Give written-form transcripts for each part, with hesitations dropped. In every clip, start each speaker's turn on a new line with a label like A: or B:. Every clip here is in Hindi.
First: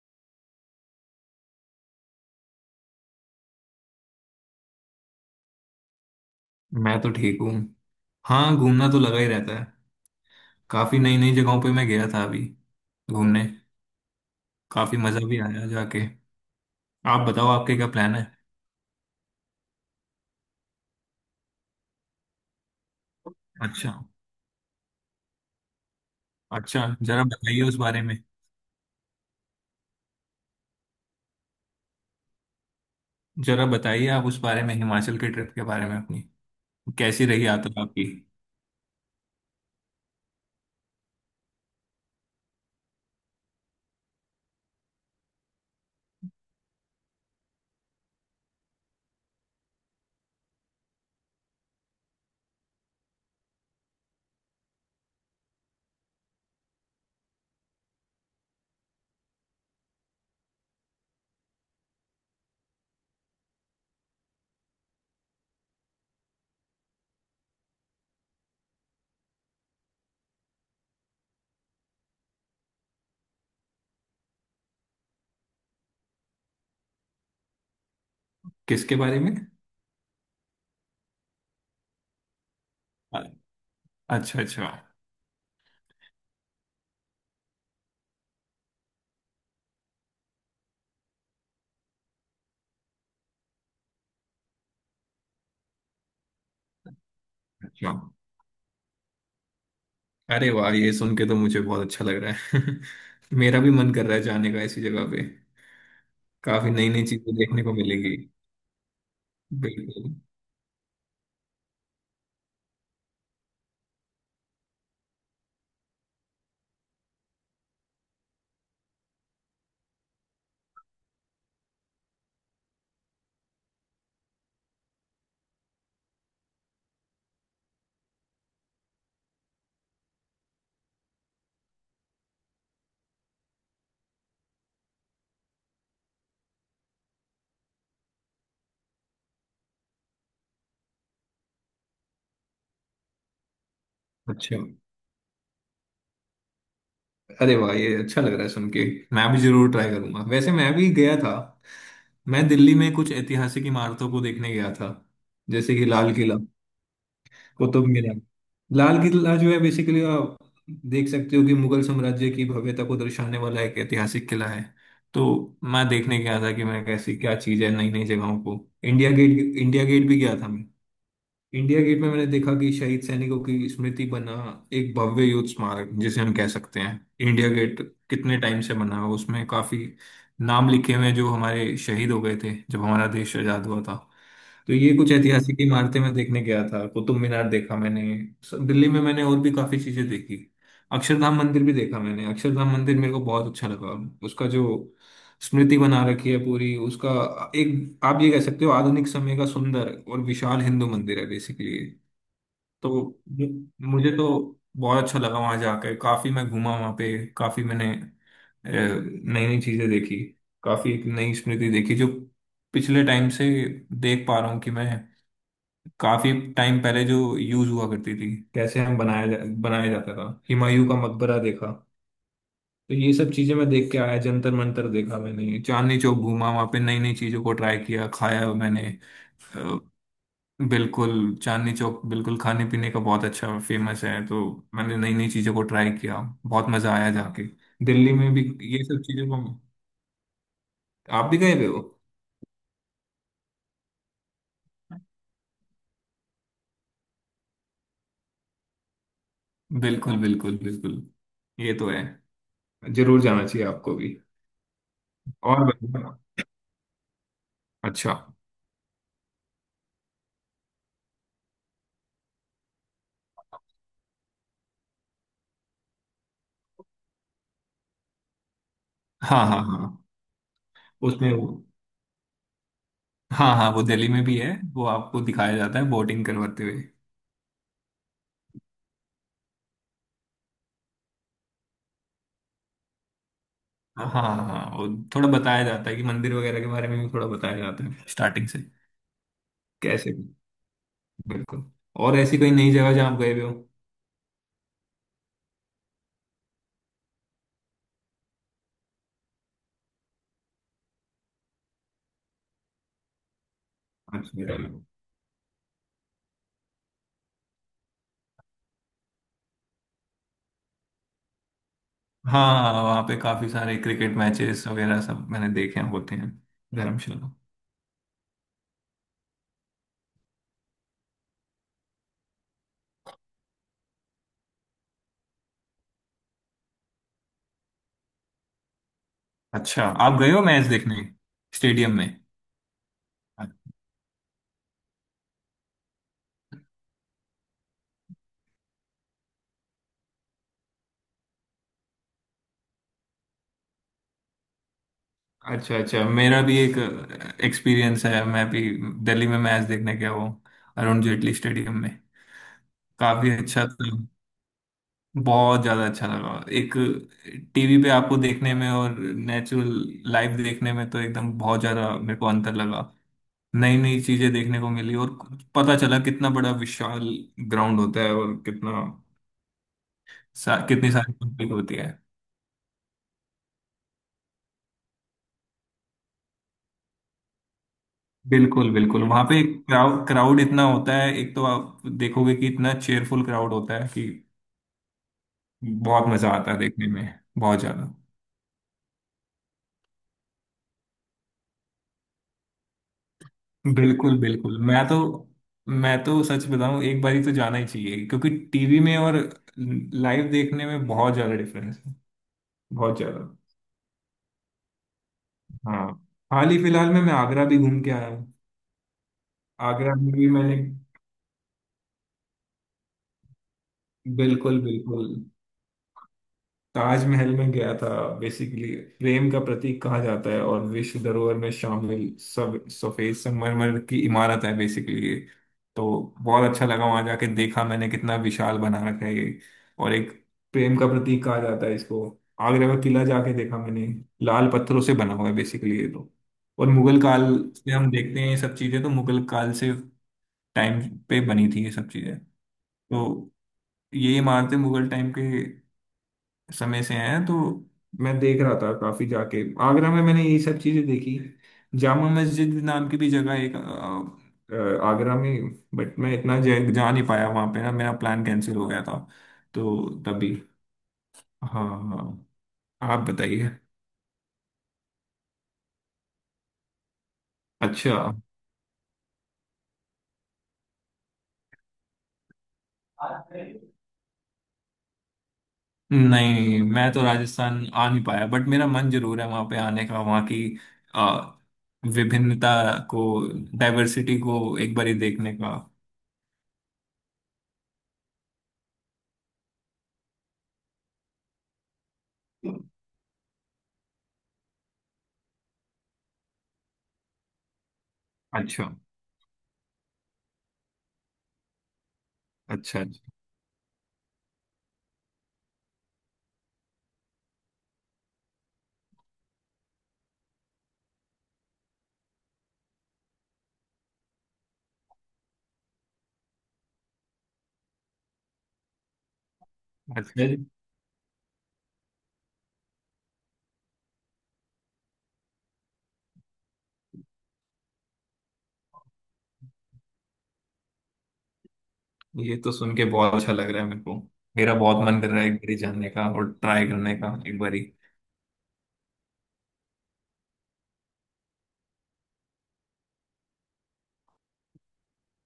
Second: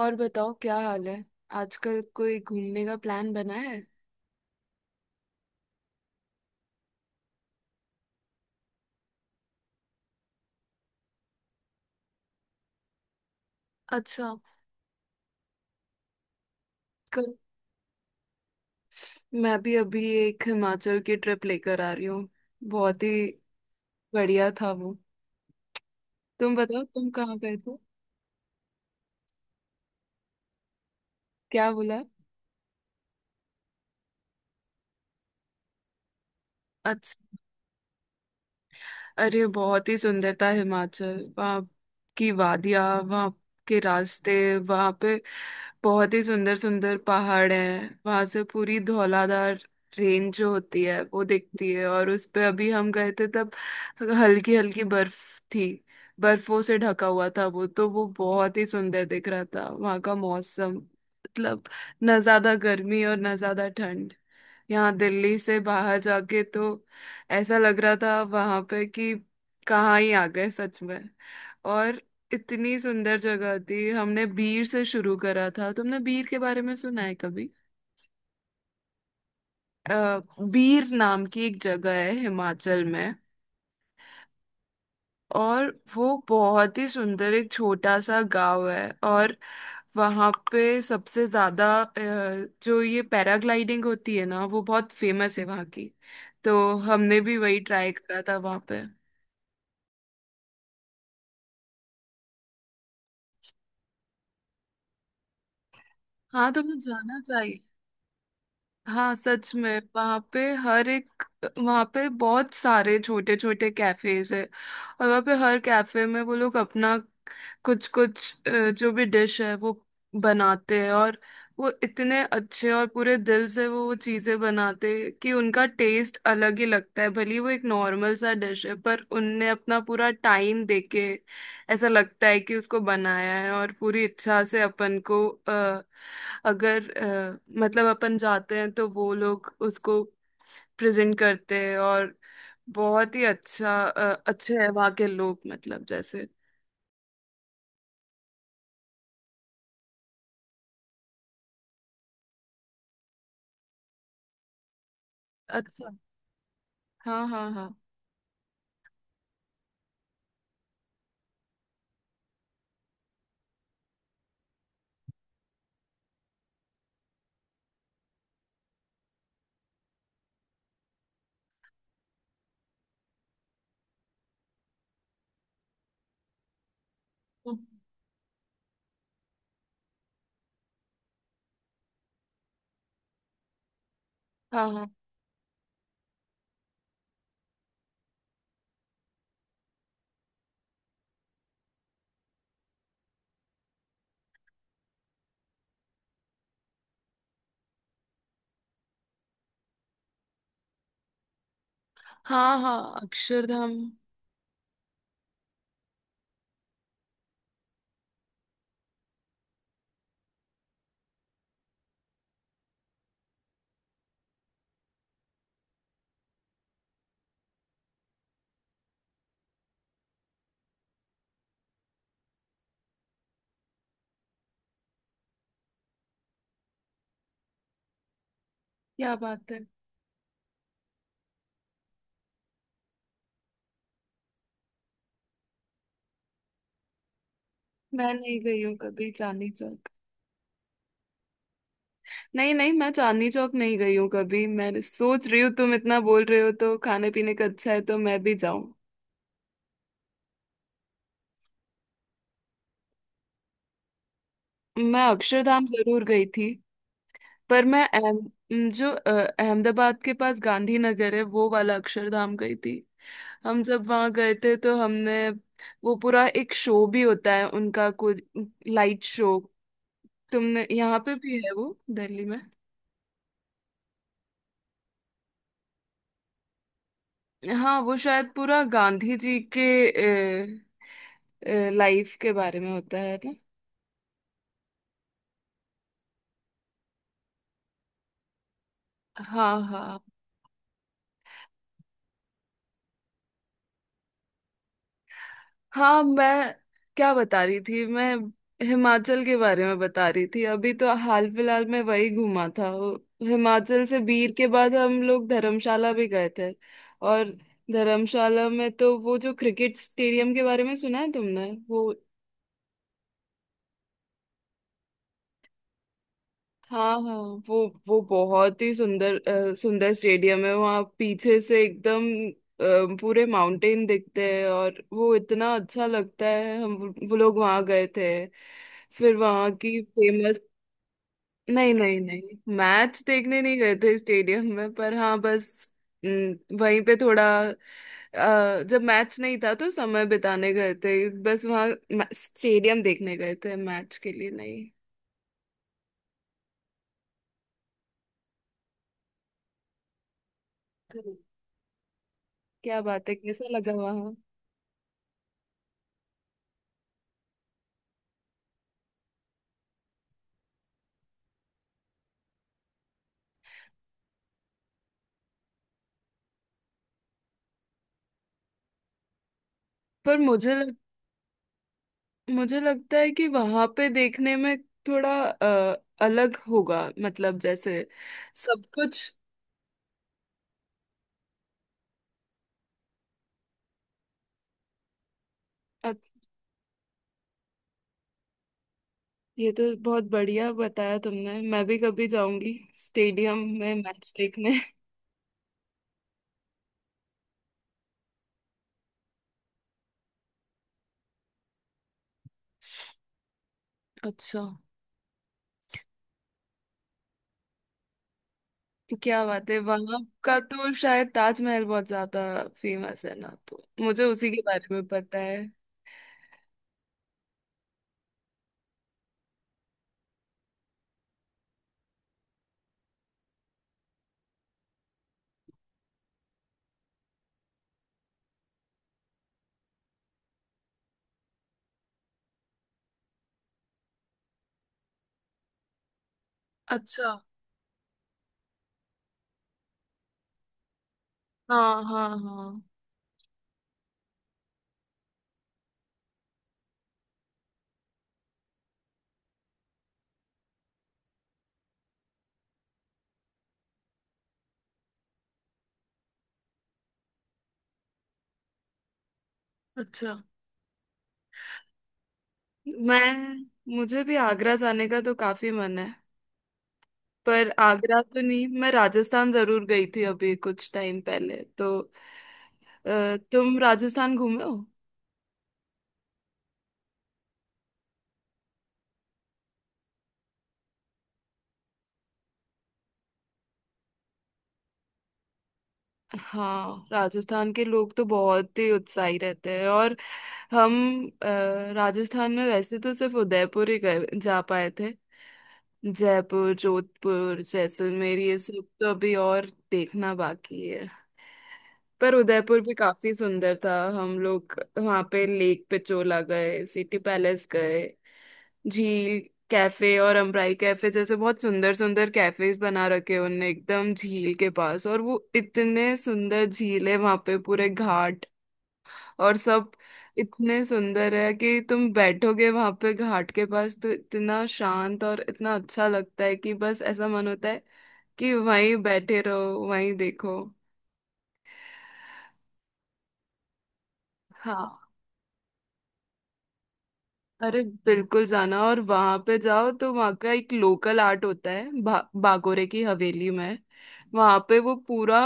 A: और बताओ, क्या हाल है। आजकल कोई घूमने का प्लान बना है?
B: मैं तो ठीक हूँ। हाँ, घूमना तो लगा ही रहता है। काफी नई नई जगहों पे मैं गया था अभी घूमने।
A: अच्छा।
B: काफी मजा भी आया जाके। आप
A: कल
B: बताओ आपके क्या प्लान है?
A: मैं भी अभी एक हिमाचल की ट्रिप लेकर आ रही हूँ, बहुत ही
B: अच्छा,
A: बढ़िया था वो। तुम बताओ,
B: अच्छा,
A: तुम
B: जरा
A: कहाँ गए
B: बताइए उस
A: थे?
B: बारे में।
A: क्या बोला?
B: जरा बताइए आप उस बारे में हिमाचल के ट्रिप के बारे में अपनी। कैसी रही यात्रा आपकी?
A: अरे, बहुत ही सुंदर था हिमाचल। वहाँ की वादियाँ, वहाँ के रास्ते, वहाँ पे बहुत ही सुंदर सुंदर पहाड़ हैं। वहाँ से पूरी धौलाधार रेंज जो होती है वो दिखती है, और उस पे अभी हम गए थे तब हल्की हल्की बर्फ थी, बर्फों से ढका हुआ था वो तो। वो बहुत ही सुंदर दिख रहा था। वहाँ का मौसम मतलब ना ज्यादा गर्मी और ना ज्यादा ठंड। यहाँ दिल्ली से बाहर जाके तो ऐसा लग रहा था वहां पे कि कहाँ ही आ गए सच में। और इतनी सुंदर जगह थी। हमने बीर से शुरू करा था, तुमने बीर के बारे में सुना है कभी?
B: किसके बारे में?
A: अ, बीर नाम की एक जगह है हिमाचल में।
B: अ- अच्छा, अच्छा।
A: और वो बहुत ही सुंदर एक छोटा सा गांव है, और वहाँ पे सबसे ज्यादा जो ये पैराग्लाइडिंग होती है ना वो बहुत फेमस है वहाँ की। तो हमने भी वही
B: अच्छा,
A: ट्राई करा था वहाँ पे।
B: अरे वाह, ये सुन के तो मुझे बहुत अच्छा लग रहा है। मेरा भी मन कर रहा है जाने का ऐसी जगह पे।
A: हाँ,
B: काफी
A: तुम्हें
B: नई नई
A: जाना
B: चीजें देखने
A: चाहिए।
B: को मिलेंगी।
A: हाँ सच में।
B: बिल्कुल।
A: वहाँ पे हर एक। वहाँ पे बहुत सारे छोटे छोटे कैफेज है, और वहाँ पे हर कैफे में वो लोग अपना कुछ कुछ जो भी डिश है वो बनाते हैं। और वो इतने अच्छे और पूरे दिल से वो चीज़ें बनाते हैं कि उनका टेस्ट अलग ही लगता है, भले ही वो एक नॉर्मल सा डिश है पर उनने अपना पूरा टाइम देके ऐसा लगता है कि उसको बनाया है। और पूरी इच्छा से अपन को अगर मतलब अपन जाते हैं तो वो लोग उसको प्रेजेंट करते हैं। और बहुत ही अच्छा अच्छे
B: अच्छा,
A: है वहाँ के लोग, मतलब जैसे।
B: अरे वाह, ये अच्छा लग रहा है सुन के। मैं भी जरूर ट्राई करूंगा। वैसे मैं भी गया था। मैं दिल्ली में कुछ ऐतिहासिक इमारतों को देखने गया था। जैसे कि
A: अच्छा।
B: लाल किला,
A: हाँ हाँ हाँ।
B: कुतुब मीनार। लाल किला जो है बेसिकली आप देख सकते हो कि मुगल साम्राज्य की भव्यता को दर्शाने वाला एक ऐतिहासिक किला है। तो मैं देखने गया था कि मैं कैसी क्या चीज़ है नई नई जगहों को। इंडिया गेट, इंडिया गेट भी गया था मैं। इंडिया गेट में मैंने देखा कि शहीद सैनिकों की स्मृति बना एक भव्य युद्ध स्मारक जिसे हम कह सकते हैं इंडिया
A: हम्म।
B: गेट। कितने टाइम से बना है उसमें, काफी नाम लिखे हुए हैं जो हमारे शहीद हो गए थे जब हमारा देश आजाद हुआ था।
A: हाँ
B: तो
A: हाँ
B: ये कुछ ऐतिहासिक इमारतें मैं देखने गया था। कुतुब मीनार देखा मैंने। दिल्ली में मैंने और भी काफी चीजें देखी। अक्षरधाम मंदिर भी देखा मैंने। अक्षरधाम मंदिर मेरे को बहुत अच्छा लगा। उसका जो स्मृति बना रखी है पूरी उसका, एक आप ये कह सकते हो आधुनिक समय का सुंदर और विशाल हिंदू मंदिर है बेसिकली।
A: हाँ।
B: तो
A: हाँ, अक्षरधाम।
B: मुझे तो बहुत अच्छा लगा वहां जाकर। काफी मैं घूमा वहां पे। काफी मैंने नई नई चीजें देखी। काफी एक नई स्मृति देखी जो पिछले टाइम से देख पा रहा हूँ कि मैं काफी टाइम पहले जो यूज हुआ करती थी कैसे हम बनाया जाता था। हुमायूं का मकबरा देखा। तो ये सब चीजें मैं देख के आया। जंतर मंतर देखा मैंने। चांदनी चौक घूमा वहां पे, नई नई चीजों को ट्राई किया, खाया मैंने।
A: क्या बात है।
B: अ, बिल्कुल। चांदनी चौक बिल्कुल खाने पीने का बहुत अच्छा फेमस है, तो मैंने नई नई चीजों को ट्राई किया। बहुत मजा आया जाके
A: मैं
B: दिल्ली में
A: नहीं
B: भी।
A: गई हूँ
B: ये सब
A: कभी
B: चीजों को
A: चांदनी चौक।
B: आप भी गए हुए हो?
A: नहीं नहीं, मैं चांदनी चौक नहीं गई हूँ कभी। मैं सोच रही हूँ तुम इतना बोल रहे हो तो खाने पीने का अच्छा है, तो मैं भी जाऊँ।
B: बिल्कुल, बिल्कुल, बिल्कुल। ये तो है। जरूर जाना चाहिए आपको भी।
A: मैं
B: और
A: अक्षरधाम जरूर
B: बताओ।
A: गई थी। पर मैं
B: अच्छा।
A: जो अहमदाबाद के पास गांधीनगर है वो वाला अक्षरधाम गई थी। हम जब वहां गए थे तो हमने वो पूरा एक शो भी होता है उनका कुछ लाइट शो।
B: हाँ, हाँ, हाँ।
A: तुमने यहाँ पे
B: उसमें
A: भी
B: वो,
A: है वो दिल्ली में?
B: हाँ हाँ, वो दिल्ली में भी है, वो आपको दिखाया जाता है बोटिंग करवाते हुए।
A: हाँ, वो शायद पूरा गांधी जी के लाइफ के बारे में होता है ना?
B: हाँ हाँ, वो थोड़ा बताया जाता है कि मंदिर वगैरह के बारे में भी थोड़ा बताया जाता है स्टार्टिंग से।
A: हाँ हाँ
B: कैसे? बिल्कुल। और ऐसी कोई नई जगह जहाँ आप गए भी हो?
A: हाँ। मैं क्या बता रही थी? मैं हिमाचल के बारे में बता रही थी। अभी तो हाल फिलहाल में वही घूमा था। हिमाचल से बीर
B: अच्छा।
A: के बाद हम लोग धर्मशाला भी गए थे। और धर्मशाला में तो वो जो क्रिकेट स्टेडियम के बारे में सुना है तुमने वो?
B: हाँ, वहाँ पे काफी सारे क्रिकेट मैचेस वगैरह सब मैंने देखे हैं, होते हैं।
A: हाँ हाँ।
B: धर्मशाला।
A: वो बहुत ही सुंदर सुंदर स्टेडियम है। वहाँ पीछे से एकदम पूरे माउंटेन दिखते हैं, और वो इतना अच्छा लगता है। हम वो लोग वहाँ गए थे। फिर वहाँ की
B: अच्छा, आप गए
A: फेमस।
B: हो मैच देखने
A: नहीं
B: स्टेडियम
A: नहीं
B: में?
A: नहीं, मैच देखने नहीं गए थे स्टेडियम में, पर हाँ बस वहीं पे थोड़ा जब मैच नहीं था तो समय बिताने गए थे बस वहाँ। स्टेडियम देखने गए थे, मैच के लिए नहीं।
B: अच्छा, अच्छा। मेरा भी एक एक्सपीरियंस है। मैं भी दिल्ली में मैच देखने गया हूँ, अरुण जेटली स्टेडियम में।
A: क्या बात है,
B: काफी
A: कैसा
B: अच्छा
A: लगा
B: था।
A: वहाँ?
B: बहुत ज्यादा अच्छा लगा। एक, टीवी पे आपको देखने में और नेचुरल लाइव देखने में तो एकदम बहुत ज्यादा मेरे को अंतर लगा। नई नई चीजें देखने को मिली और पता चला कितना बड़ा विशाल ग्राउंड होता है और कितना
A: पर
B: कितनी सारी पब्लिक होती है।
A: मुझे लगता है कि वहां पे देखने में थोड़ा अलग होगा, मतलब जैसे सब
B: बिल्कुल, बिल्कुल,
A: कुछ।
B: वहां पे क्राउड, क्राउड इतना होता है, एक तो आप देखोगे कि इतना चेयरफुल क्राउड होता है कि बहुत
A: अच-
B: मजा आता है देखने में, बहुत ज्यादा।
A: ये तो बहुत बढ़िया बताया तुमने, मैं भी कभी जाऊंगी स्टेडियम में मैच
B: बिल्कुल,
A: देखने।
B: बिल्कुल। मैं तो सच बताऊं, एक बारी तो जाना ही चाहिए क्योंकि टीवी में और लाइव देखने में बहुत ज्यादा डिफरेंस है, बहुत ज्यादा।
A: अच्छा।
B: हाँ, हाल ही फिलहाल में मैं आगरा भी घूम के आया हूँ।
A: तो क्या बात है,
B: आगरा
A: वहां
B: में भी
A: का
B: मैंने,
A: तो शायद ताजमहल बहुत ज्यादा फेमस है ना, तो मुझे उसी के
B: बिल्कुल,
A: बारे में
B: बिल्कुल,
A: पता है।
B: ताजमहल में गया था। बेसिकली प्रेम का प्रतीक कहा जाता है और विश्व धरोहर में शामिल, सब सफेद संगमरमर की इमारत है बेसिकली। तो बहुत अच्छा लगा वहां जाके। देखा मैंने कितना विशाल बना रखा है ये, और एक प्रेम का प्रतीक कहा जाता है इसको। आगरा का किला जाके देखा मैंने। लाल पत्थरों से बना हुआ है बेसिकली ये तो। और मुगल
A: अच्छा।
B: काल से हम देखते हैं ये सब चीजें। तो मुगल काल से टाइम पे बनी थी ये
A: हाँ
B: सब
A: हाँ
B: चीजें।
A: हाँ।
B: तो ये इमारतें मुगल टाइम के समय से हैं। तो मैं देख रहा था काफी, जाके आगरा में मैंने ये सब चीजें देखी। जामा मस्जिद नाम की भी जगह एक, आगरा में। बट मैं इतना जा नहीं पाया वहां पे, ना, मेरा प्लान कैंसिल हो गया था तो
A: अच्छा।
B: तभी। हाँ, हाँ, हाँ। आप
A: मैं।
B: बताइए।
A: मुझे भी आगरा जाने का तो काफी मन है। पर
B: अच्छा।
A: आगरा तो नहीं, मैं राजस्थान जरूर गई थी अभी कुछ टाइम पहले तो। तुम राजस्थान घूमे हो?
B: नहीं, मैं तो राजस्थान आ नहीं पाया, बट मेरा मन जरूर है वहां पे आने का। वहां की अ, विभिन्नता को, डाइवर्सिटी को एक बार ही देखने का।
A: हाँ, राजस्थान के लोग तो बहुत ही उत्साही रहते हैं। और हम अ, राजस्थान में वैसे तो सिर्फ उदयपुर ही गए जा पाए थे, जयपुर, जोधपुर, जैसलमेर ये सब
B: अच्छा,
A: तो अभी और देखना बाकी है। पर उदयपुर भी
B: अच्छा।
A: काफी सुंदर था। हम लोग वहां पे लेक पिचोला गए, सिटी पैलेस गए, झील कैफे और अम्ब्राई कैफे जैसे बहुत सुंदर सुंदर कैफेज बना रखे उनने एकदम झील के पास। और वो इतने सुंदर झील है वहां पे, पूरे घाट और सब
B: अच्छा,
A: इतने सुंदर है कि तुम बैठोगे वहां पे घाट के पास तो इतना शांत और इतना अच्छा लगता है कि बस ऐसा मन होता है कि वहीं बैठे रहो, वहीं देखो।
B: ये तो सुन के बहुत अच्छा लग रहा है मेरे को। मेरा
A: हाँ।
B: बहुत मन कर रहा है एक बारी जानने का और ट्राई करने का एक बारी।
A: अरे बिल्कुल जाना। और वहां पे जाओ तो वहां का एक लोकल आर्ट होता है बागोरे की हवेली में। वहां पे वो पूरा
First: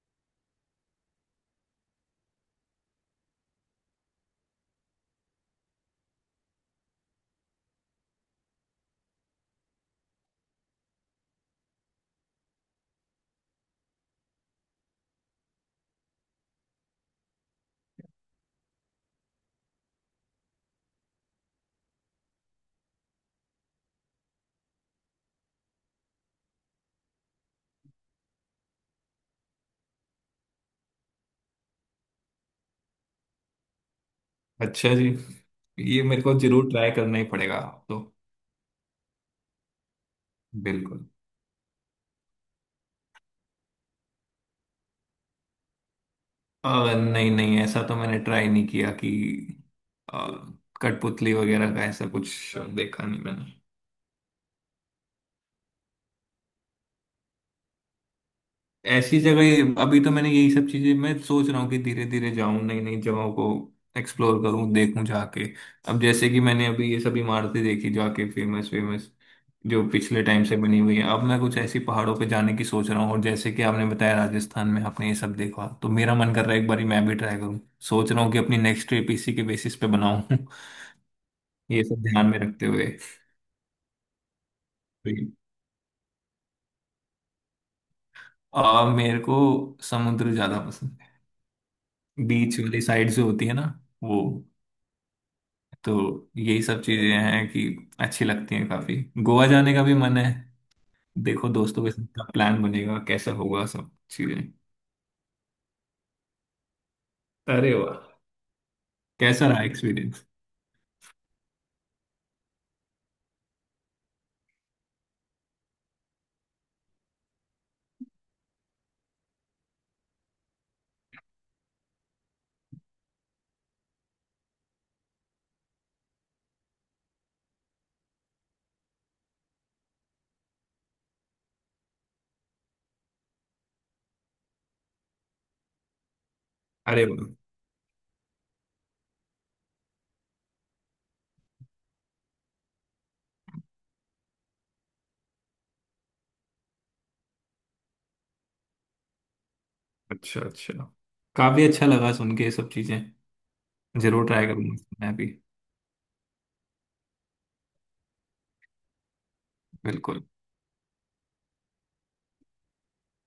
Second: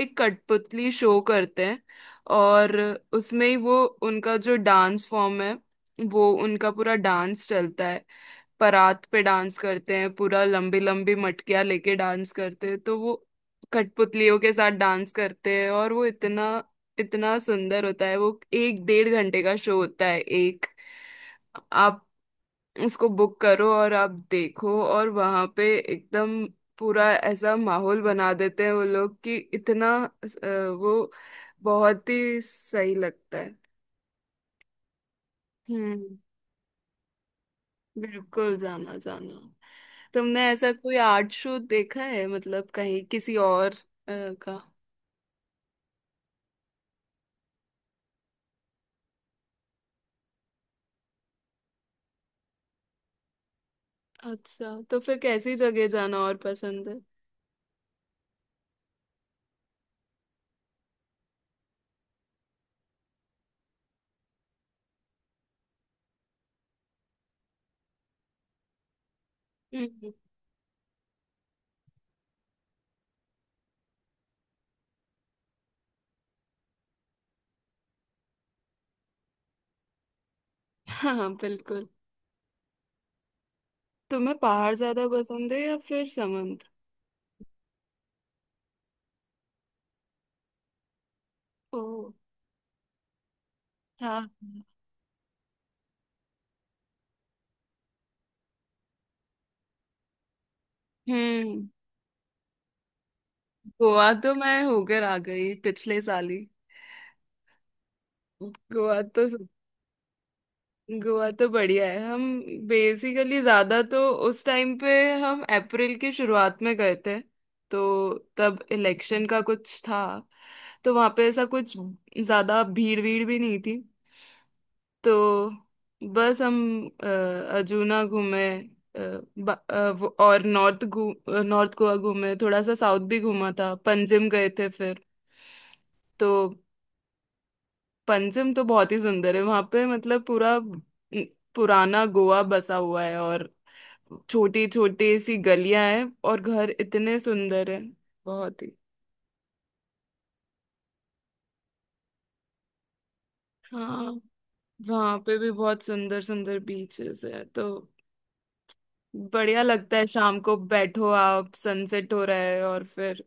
A: एक कठपुतली शो करते हैं, और उसमें ही वो उनका जो डांस फॉर्म है, वो उनका पूरा डांस चलता है। परात पे डांस करते हैं, पूरा लंबी लंबी मटकियां लेके डांस करते हैं, तो वो कठपुतलियों के साथ डांस करते हैं, और वो इतना इतना सुंदर होता है। वो एक 1.5 घंटे का शो होता है, एक आप उसको बुक करो और आप देखो, और वहां पे एकदम पूरा ऐसा माहौल बना देते हैं वो लोग कि इतना वो बहुत ही सही लगता है।
B: अच्छा जी, ये
A: हम्म।
B: मेरे को जरूर ट्राई करना ही पड़ेगा। तो
A: बिल्कुल जाना जाना। तुमने ऐसा कोई
B: बिल्कुल।
A: आर्ट शो देखा है, मतलब कहीं किसी और का?
B: अ, नहीं, नहीं, ऐसा तो मैंने ट्राई नहीं किया कि अ, कठपुतली वगैरह का, ऐसा कुछ देखा नहीं मैंने।
A: अच्छा, तो फिर कैसी जगह जाना और पसंद है?
B: ऐसी जगह अभी तो मैंने, यही सब चीजें मैं सोच रहा हूँ कि धीरे धीरे जाऊं नई नई जगहों को एक्सप्लोर करूं, देखूं जाके। अब जैसे कि मैंने अभी ये सब इमारतें देखी जाके, फेमस फेमस जो
A: हम्म।
B: पिछले टाइम से बनी हुई है, अब मैं कुछ ऐसी पहाड़ों पे जाने की सोच रहा हूँ। और जैसे कि आपने बताया राजस्थान में आपने ये सब देखा, तो मेरा मन कर रहा है एक बारी मैं भी ट्राई करूँ। सोच रहा हूँ कि अपनी नेक्स्ट ट्रिप इसी के बेसिस पे बनाऊं।
A: हाँ हाँ,
B: ये
A: बिल्कुल।
B: सब ध्यान में रखते हुए।
A: तुम्हें पहाड़ ज्यादा पसंद है या फिर समुद्र?
B: मेरे को समुद्र ज्यादा पसंद
A: ओ।
B: है। बीच वाली साइड जो होती है ना, वो।
A: हाँ।
B: तो यही सब चीजें हैं कि अच्छी लगती हैं काफी। गोवा जाने का भी मन है। देखो
A: हम्म।
B: दोस्तों के साथ प्लान बनेगा कैसा होगा सब
A: गोवा तो
B: चीजें।
A: मैं होकर आ गई पिछले साल ही।
B: अरे वाह,
A: गोवा तो
B: कैसा रहा एक्सपीरियंस?
A: गोवा तो बढ़िया है। हम बेसिकली ज्यादा तो उस टाइम पे हम अप्रैल की शुरुआत में गए थे, तो तब इलेक्शन का कुछ था, तो वहां पे ऐसा कुछ ज्यादा भीड़ भीड़ भी नहीं थी। तो बस हम अ, अजूना घूमे, और नॉर्थ घू नॉर्थ गोवा घूमे। थोड़ा सा साउथ भी घूमा था, पंजिम गए थे फिर। तो
B: अरे वाह।
A: पंचम तो बहुत ही सुंदर है वहां पे, मतलब पूरा पुराना गोवा बसा हुआ है, और छोटी छोटी सी गलियां हैं, और घर इतने सुंदर हैं बहुत ही।
B: अच्छा, अच्छा, काफी अच्छा लगा सुन के ये सब चीजें।
A: हाँ,
B: जरूर ट्राई करूंगा मैं
A: वहां
B: भी।
A: पे भी बहुत सुंदर सुंदर बीचेस है, तो बढ़िया लगता है
B: बिल्कुल,
A: शाम को बैठो, आप सनसेट हो रहा है और फिर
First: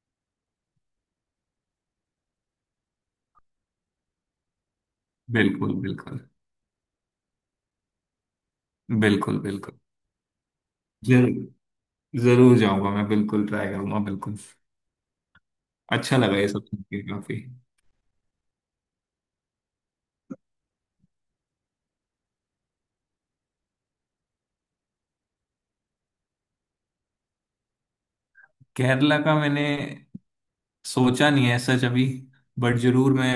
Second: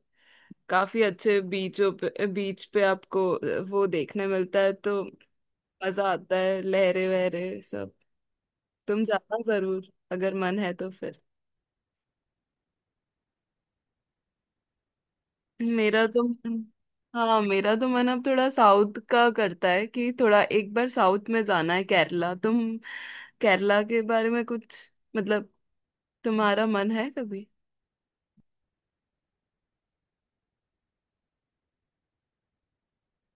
A: काफी अच्छे बीचों पे, बीच पे आपको वो देखने मिलता है। तो
B: बिल्कुल।
A: मजा
B: बिल्कुल,
A: आता है लहरे वहरे सब। तुम
B: बिल्कुल,
A: जाना
B: बिल्कुल।
A: जरूर अगर मन है तो फिर।
B: जरूर, जरूर जाऊंगा, मैं बिल्कुल ट्राई करूंगा, बिल्कुल।
A: मेरा
B: अच्छा
A: तो
B: लगा ये
A: मन
B: सब सुन के
A: हाँ,
B: काफी।
A: मेरा तो मन अब थोड़ा साउथ का करता है कि थोड़ा एक बार साउथ में जाना है, केरला। तुम केरला के बारे में कुछ, मतलब तुम्हारा मन है कभी?
B: केरला का मैंने सोचा नहीं है सच, अभी। बट जरूर मैं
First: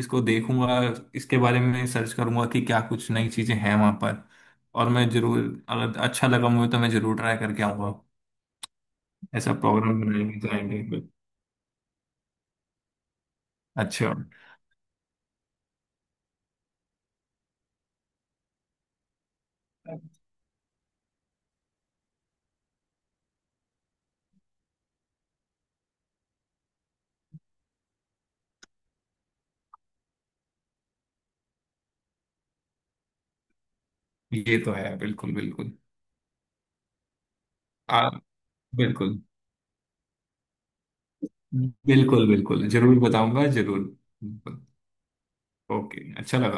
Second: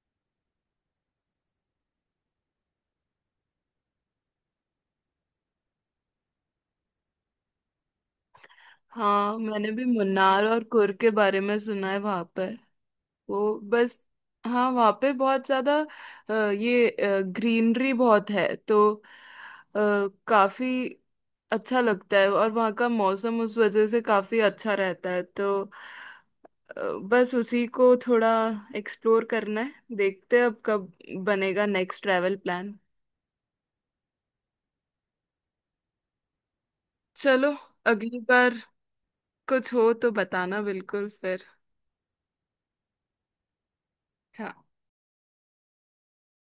B: इसको देखूंगा, इसके बारे में सर्च करूंगा कि क्या कुछ नई चीजें हैं वहां पर। और मैं जरूर, अगर अच्छा लगा मुझे तो मैं जरूर ट्राई करके आऊंगा।
A: हाँ,
B: ऐसा
A: मैंने भी
B: प्रोग्राम बनाएंगे,
A: मुन्नार और
B: जाएंगे।
A: कुर्ग के बारे में सुना है। वहां पर वो बस।
B: अच्छा।
A: हाँ, वहाँ पे बहुत ज्यादा ये ग्रीनरी बहुत है, तो काफी अच्छा लगता है, और वहाँ का मौसम उस वजह से काफी अच्छा रहता है। तो अ, बस उसी को थोड़ा एक्सप्लोर करना है, देखते हैं अब कब बनेगा नेक्स्ट ट्रैवल प्लान।
B: ये तो है, बिल्कुल, बिल्कुल।
A: चलो,
B: आ,
A: अगली बार
B: बिल्कुल।
A: कुछ हो तो बताना बिल्कुल फिर।
B: बिल्कुल, बिल्कुल, जरूर बताऊंगा, जरूर, बिल्कुल।
A: हाँ।
B: ओके, अच्छा लगा।